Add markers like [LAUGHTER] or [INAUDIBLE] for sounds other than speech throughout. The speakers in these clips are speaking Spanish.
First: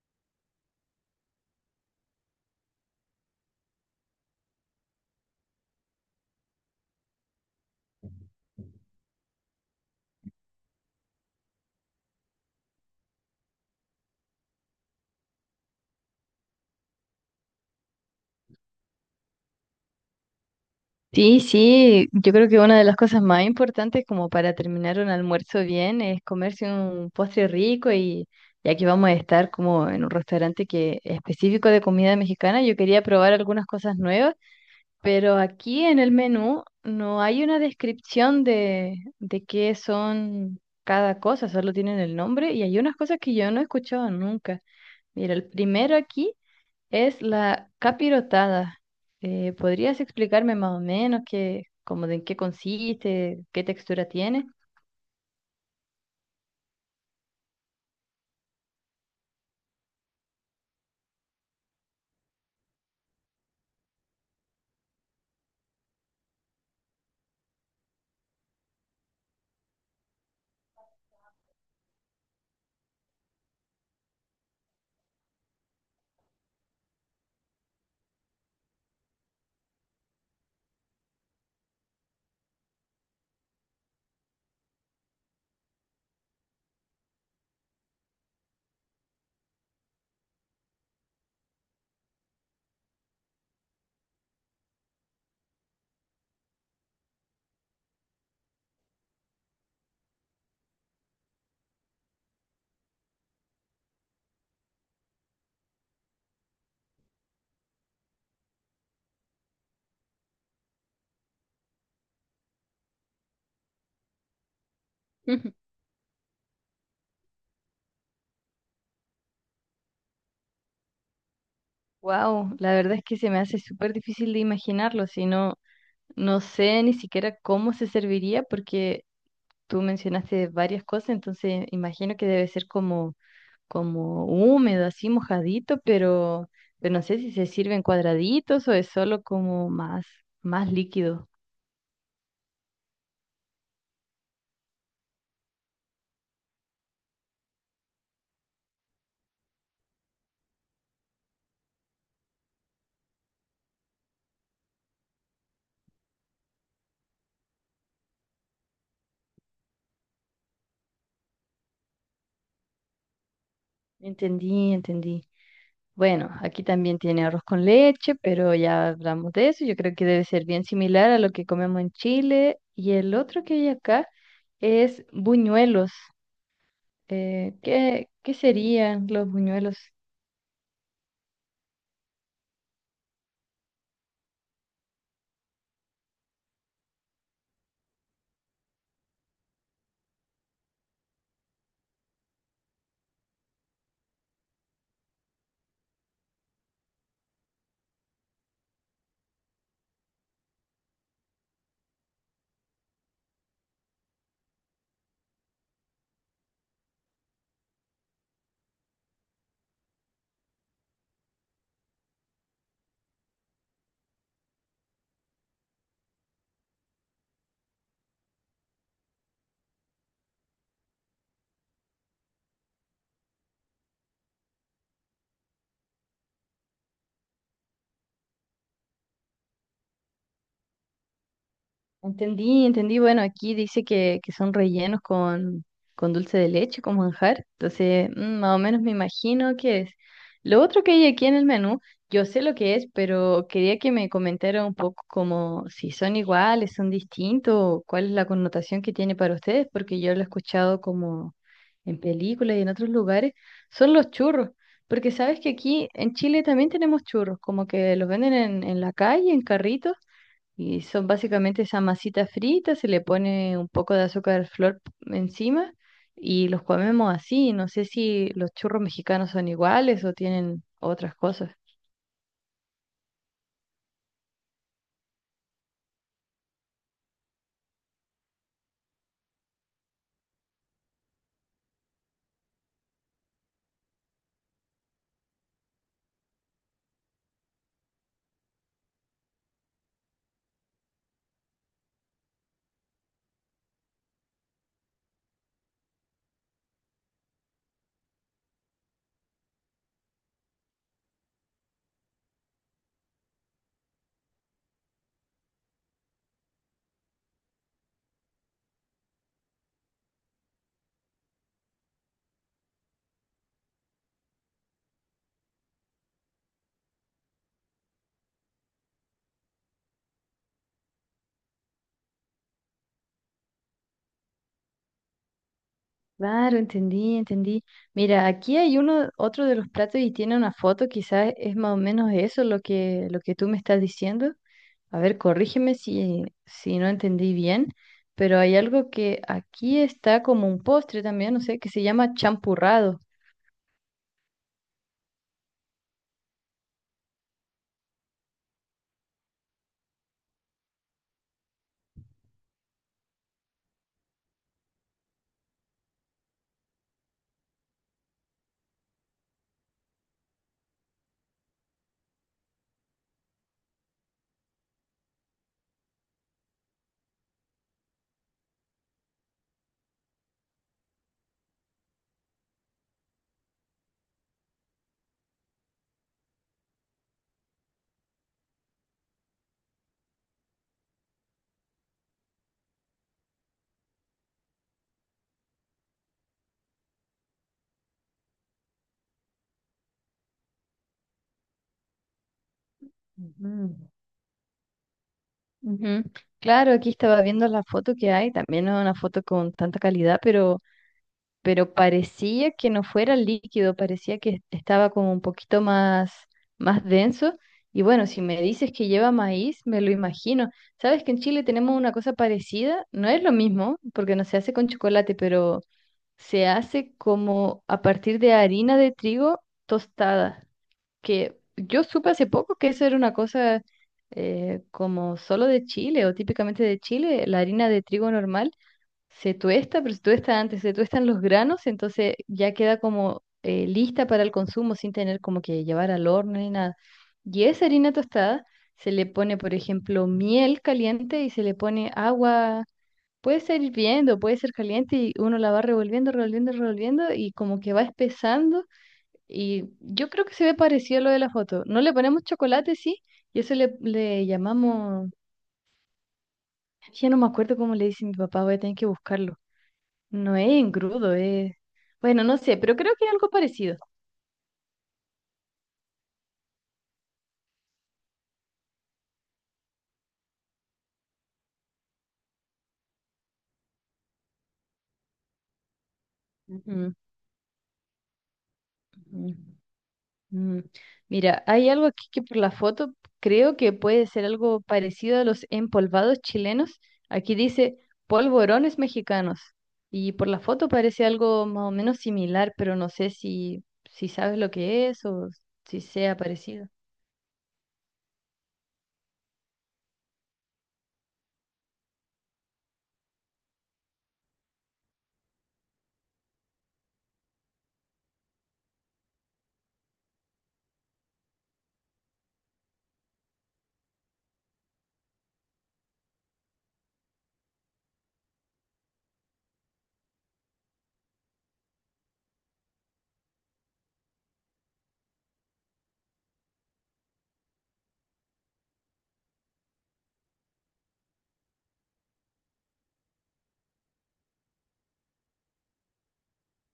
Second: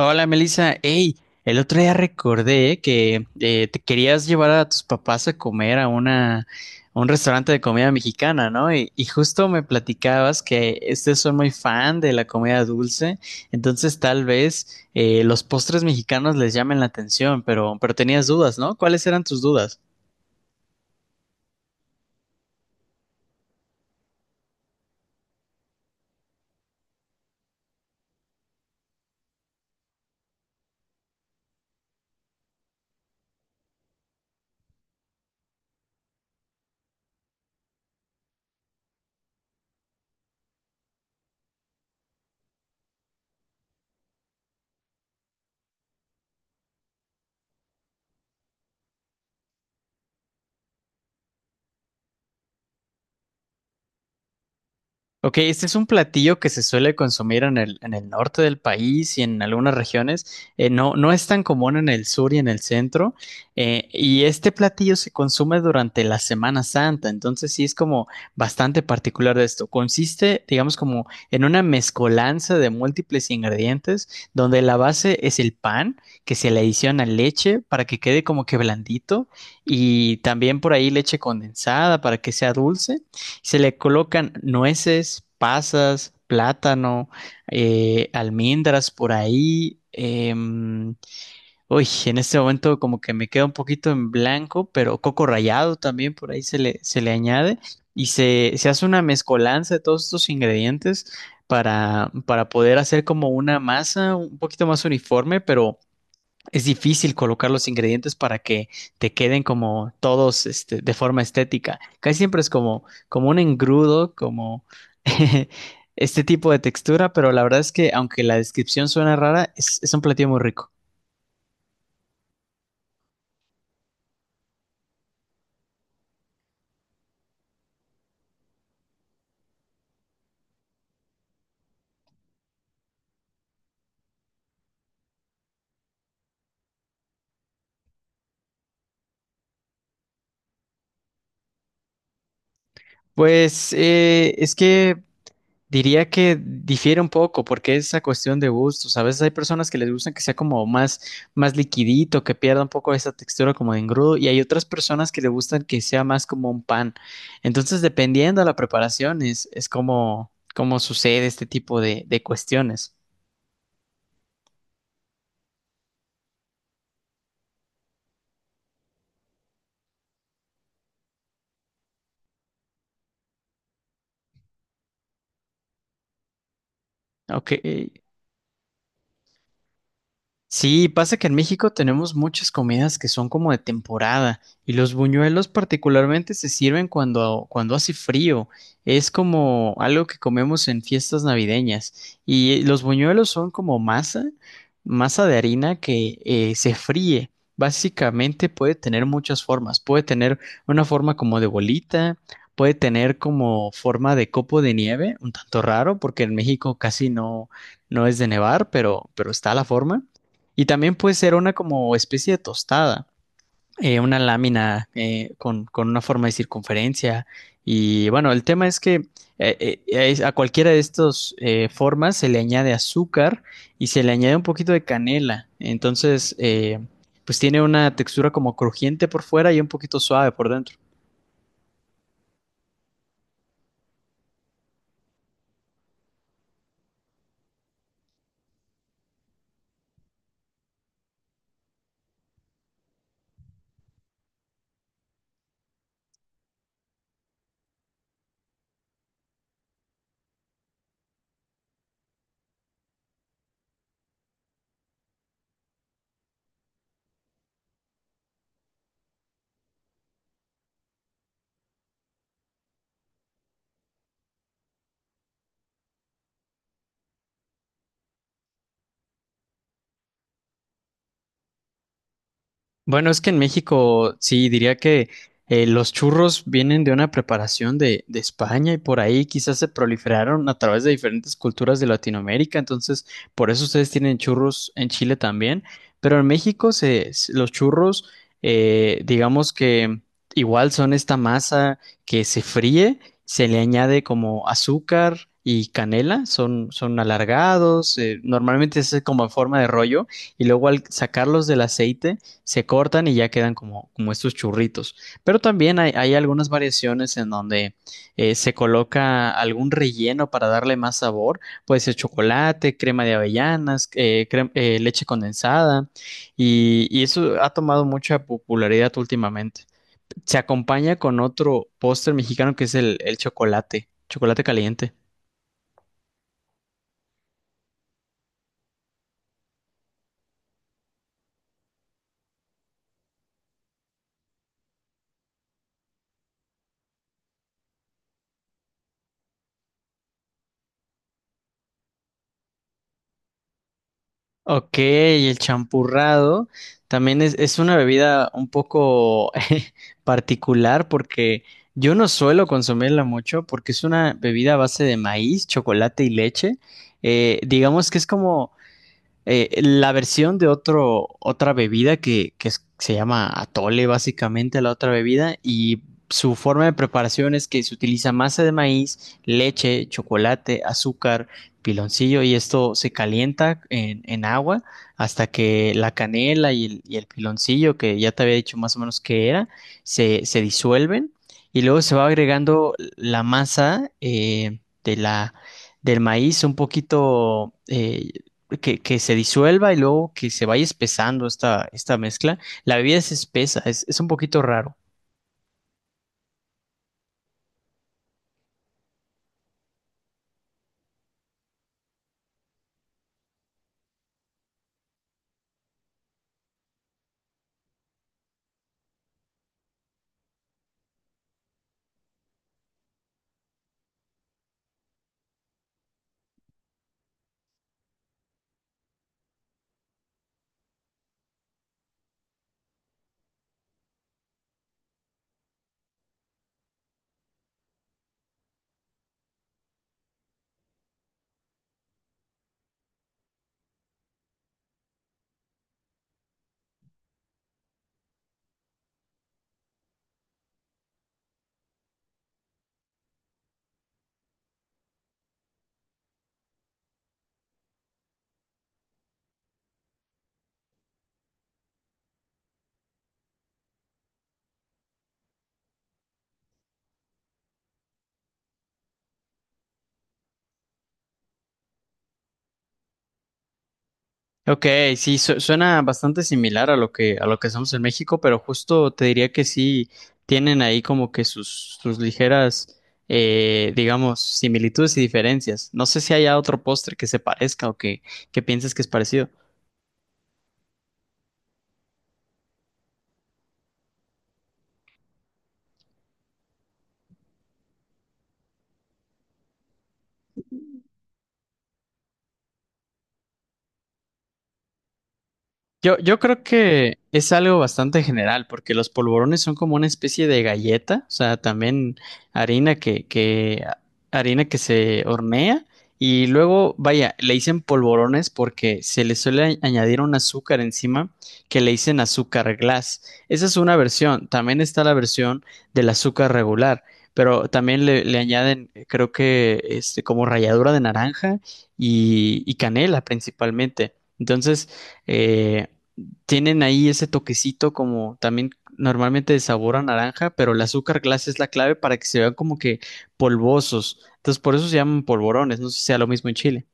Hola Melissa, hey, el otro día recordé que te querías llevar a tus papás a comer a un restaurante de comida mexicana, ¿no? Y justo me platicabas que ustedes son muy fan de la comida dulce, entonces tal vez los postres mexicanos les llamen la atención, pero tenías dudas, ¿no? ¿Cuáles eran tus dudas? Sí, sí, yo creo que una de las cosas más importantes como para terminar un almuerzo bien es comerse un postre rico y ya que vamos a estar como en un restaurante que es específico de comida mexicana, yo quería probar algunas cosas nuevas, pero aquí en el menú no hay una descripción de qué son cada cosa, solo tienen el nombre y hay unas cosas que yo no he escuchado nunca. Mira, el primero aquí es la capirotada. ¿Podrías explicarme más o menos qué, como de en qué consiste, qué textura tiene? Ok, este es un platillo que se suele consumir en el norte del país y en algunas regiones. No es tan común en el sur y en el centro. Y este platillo se consume durante la Semana Santa. Entonces sí es como bastante particular de esto. Consiste, digamos, como en una mezcolanza de múltiples ingredientes donde la base es el pan, que se le adiciona leche para que quede como que blandito, y también por ahí leche condensada para que sea dulce. Se le colocan nueces, pasas, plátano, almendras por ahí. Uy, en este momento como que me queda un poquito en blanco, pero coco rallado también por ahí se le añade, y se hace una mezcolanza de todos estos ingredientes para poder hacer como una masa un poquito más uniforme, pero es difícil colocar los ingredientes para que te queden como todos este, de forma estética. Casi siempre es como, como un engrudo, como [LAUGHS] Ujú. este tipo de textura, pero la verdad es que aunque la descripción suena rara, es un platillo muy rico. Wow, la verdad es que se me hace súper difícil de imaginarlo, si no, no sé ni siquiera cómo se serviría porque tú mencionaste varias cosas, entonces imagino que debe ser como, como húmedo, así mojadito, pero no sé si se sirve en cuadraditos o es solo como más, más líquido. Pues es que diría que difiere un poco porque es esa cuestión de gustos. A veces hay personas que les gustan que sea como más, más liquidito, que pierda un poco esa textura como de engrudo, y hay otras personas que les gustan que sea más como un pan. Entonces, dependiendo de la preparación, es como, como sucede este tipo de cuestiones. Entendí, entendí. Bueno, aquí también tiene arroz con leche, pero ya hablamos de eso. Yo creo que debe ser bien similar a lo que comemos en Chile. Y el otro que hay acá es buñuelos. Ok, ¿Qué, qué serían los buñuelos? sí, pasa que en México tenemos muchas comidas que son como de temporada y los buñuelos particularmente se sirven cuando, cuando hace frío. Es como algo que comemos en fiestas navideñas, y los buñuelos son como masa, masa de harina que se fríe. Básicamente puede tener muchas formas. Puede tener una forma como de bolita, puede tener como forma de copo de nieve, un tanto raro porque en México casi no, no es de nevar, pero está la forma. Y también puede ser una como especie de tostada, una lámina con una forma de circunferencia. Y bueno, el tema es que a cualquiera de estas formas se le añade azúcar y se le añade un poquito de canela. Entonces, pues tiene una textura como crujiente por fuera y un poquito suave por dentro. Entendí, entendí. Bueno, aquí dice que son rellenos con dulce de leche, con manjar. Entonces, mm, más o menos me imagino qué es. Lo otro que hay aquí en el menú, yo sé lo que es, pero quería que me comentara un poco como si son iguales, son distintos, o cuál es la connotación que tiene para ustedes, porque yo lo he escuchado como en películas y en otros lugares. Son los churros, porque sabes que aquí en Chile también tenemos churros, como que los venden en la calle, en carritos y son básicamente esa masita frita, se le pone un poco de azúcar flor encima y los comemos así. No sé si los churros mexicanos son iguales o tienen otras cosas. Bueno, es que en México sí diría que los churros vienen de una preparación de España y por ahí quizás se proliferaron a través de diferentes culturas de Latinoamérica, entonces por eso ustedes tienen churros en Chile también, pero en México los churros, digamos que igual son esta masa que se fríe, se le añade como azúcar y canela, son, son alargados, normalmente es como en forma de rollo, y luego al sacarlos del aceite se cortan y ya quedan como, como estos churritos. Pero también hay algunas variaciones en donde se coloca algún relleno para darle más sabor: puede ser chocolate, crema de avellanas, leche condensada, y eso ha tomado mucha popularidad últimamente. Se acompaña con otro póster mexicano que es el chocolate, chocolate caliente. Claro, entendí, entendí. Mira, aquí hay uno, otro de los platos y tiene una foto, quizás es más o menos eso lo que tú me estás diciendo. A ver, corrígeme si no entendí bien, pero hay algo que aquí está como un postre también, no sé, que se llama champurrado. Ok, y el champurrado también es una bebida un poco [LAUGHS] particular porque yo no suelo consumirla mucho porque es una bebida a base de maíz, chocolate y leche. Digamos que es como la versión de otra bebida que se llama atole, básicamente la otra bebida, y su forma de preparación es que se utiliza masa de maíz, leche, chocolate, azúcar, piloncillo, y esto se calienta en agua hasta que la canela y el piloncillo, que ya te había dicho más o menos qué era, se disuelven, y luego se va agregando la masa de la del maíz un poquito que se disuelva, y luego que se vaya espesando esta mezcla. La bebida es espesa, Ujú. es un poquito raro. Ujú. Claro, aquí estaba viendo la foto que hay, también no es una foto con tanta calidad, pero parecía que no fuera líquido, parecía que estaba como un poquito más, más denso. Y bueno, si me dices que lleva maíz, me lo imagino. Sabes que en Chile tenemos una cosa parecida, no es lo mismo, porque no se hace con chocolate, pero se hace como a partir de harina de trigo tostada que yo supe hace poco que eso era una cosa como solo de Chile o típicamente de Chile, la harina de trigo normal se tuesta, pero se tuesta antes, se tuestan los granos, entonces ya queda como lista para el consumo sin tener como que llevar al horno ni nada. Y esa harina tostada se le pone, por ejemplo, miel caliente y se le pone agua. Puede ser hirviendo, puede ser caliente y uno la va revolviendo, revolviendo, revolviendo y como que va espesando y yo creo que se ve parecido a lo de la foto. No le ponemos chocolate, sí, y eso le llamamos, ya no me acuerdo cómo le dice mi papá, voy a tener que buscarlo. No es engrudo, es... Bueno, no sé, pero creo que es algo parecido. Ok, sí, suena bastante similar a lo que hacemos en México, pero justo te diría que sí tienen ahí como que sus, sus ligeras, digamos, similitudes y diferencias. No sé si haya otro Ujú, postre que se parezca o que pienses que es parecido. ujú. Mm, mira, hay algo aquí que por la foto creo que puede ser algo parecido a los empolvados chilenos. Aquí dice polvorones mexicanos y por la foto parece algo más o menos similar, pero no sé si sabes lo que es o si Yo, sea yo creo parecido. que es algo bastante general, porque los polvorones son como una especie de galleta, o sea, también harina harina que se hornea, y luego, vaya, le dicen polvorones porque se le suele añadir un azúcar encima que le dicen azúcar glass. Esa es una versión, también está la versión del azúcar regular, pero también le añaden, creo que este, como ralladura de naranja y canela principalmente. Entonces, eh, tienen ahí ese toquecito como también normalmente de sabor a naranja, pero el azúcar glass es la clave para que se vean como que polvosos. Entonces, por eso se llaman polvorones. No sé si sea lo mismo en Chile.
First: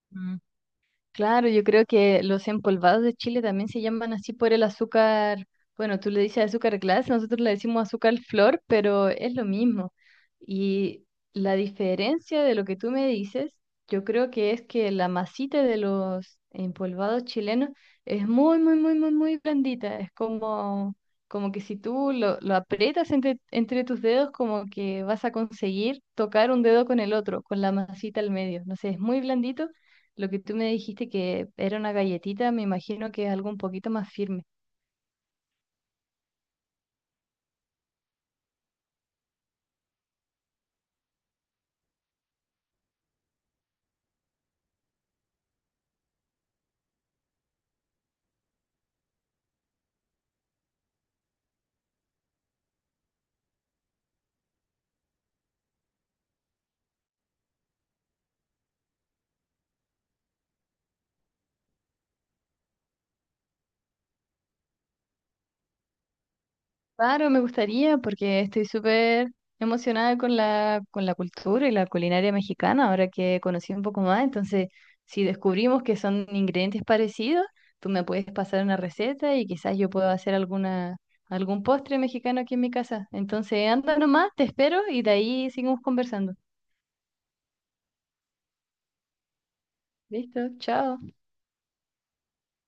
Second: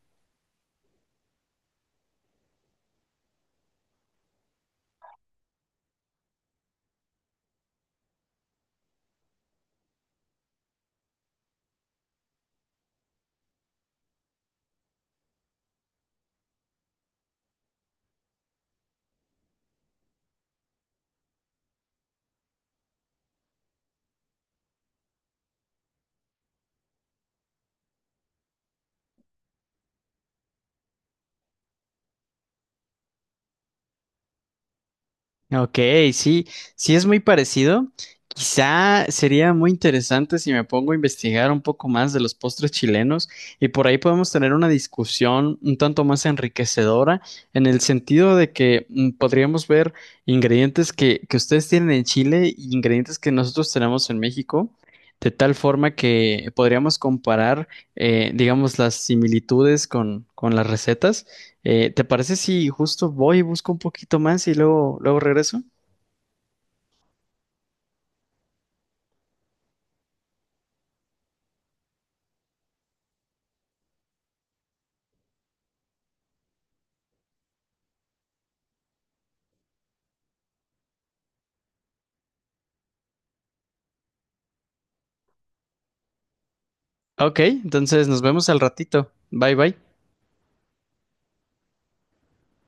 Claro, yo creo que los empolvados de Chile también se llaman así por el azúcar, bueno, tú le dices azúcar glass, nosotros le decimos azúcar flor, pero es lo mismo. Y la diferencia de lo que tú me dices, yo creo que es que la masita de los empolvados chilenos es muy, muy, muy, muy, muy blandita. Es como, como que si tú lo aprietas entre tus dedos, como que vas a conseguir tocar un dedo con el otro, con la masita al medio. No sé, es muy blandito lo que tú me dijiste que era una galletita, me imagino que es algo un poquito más firme. Ok, sí, sí es muy parecido. Quizá sería muy interesante si me pongo a investigar un poco más de los postres chilenos, y por ahí podemos tener una discusión un tanto más enriquecedora en el sentido de que mm, podríamos ver ingredientes que ustedes tienen en Chile y ingredientes que nosotros tenemos en México, de tal forma que podríamos comparar, digamos, las similitudes con las recetas. ¿Te parece si justo voy y busco un poquito más y luego, luego regreso? Claro, me gustaría porque estoy súper emocionada con con la cultura y la culinaria mexicana, ahora que conocí un poco más. Entonces, si descubrimos que son ingredientes parecidos, tú me puedes pasar una receta y quizás yo puedo hacer alguna, algún postre mexicano aquí en mi casa. Entonces, anda nomás, te espero y de ahí seguimos conversando. Ok, entonces nos vemos al ratito. Bye bye. Listo, chao.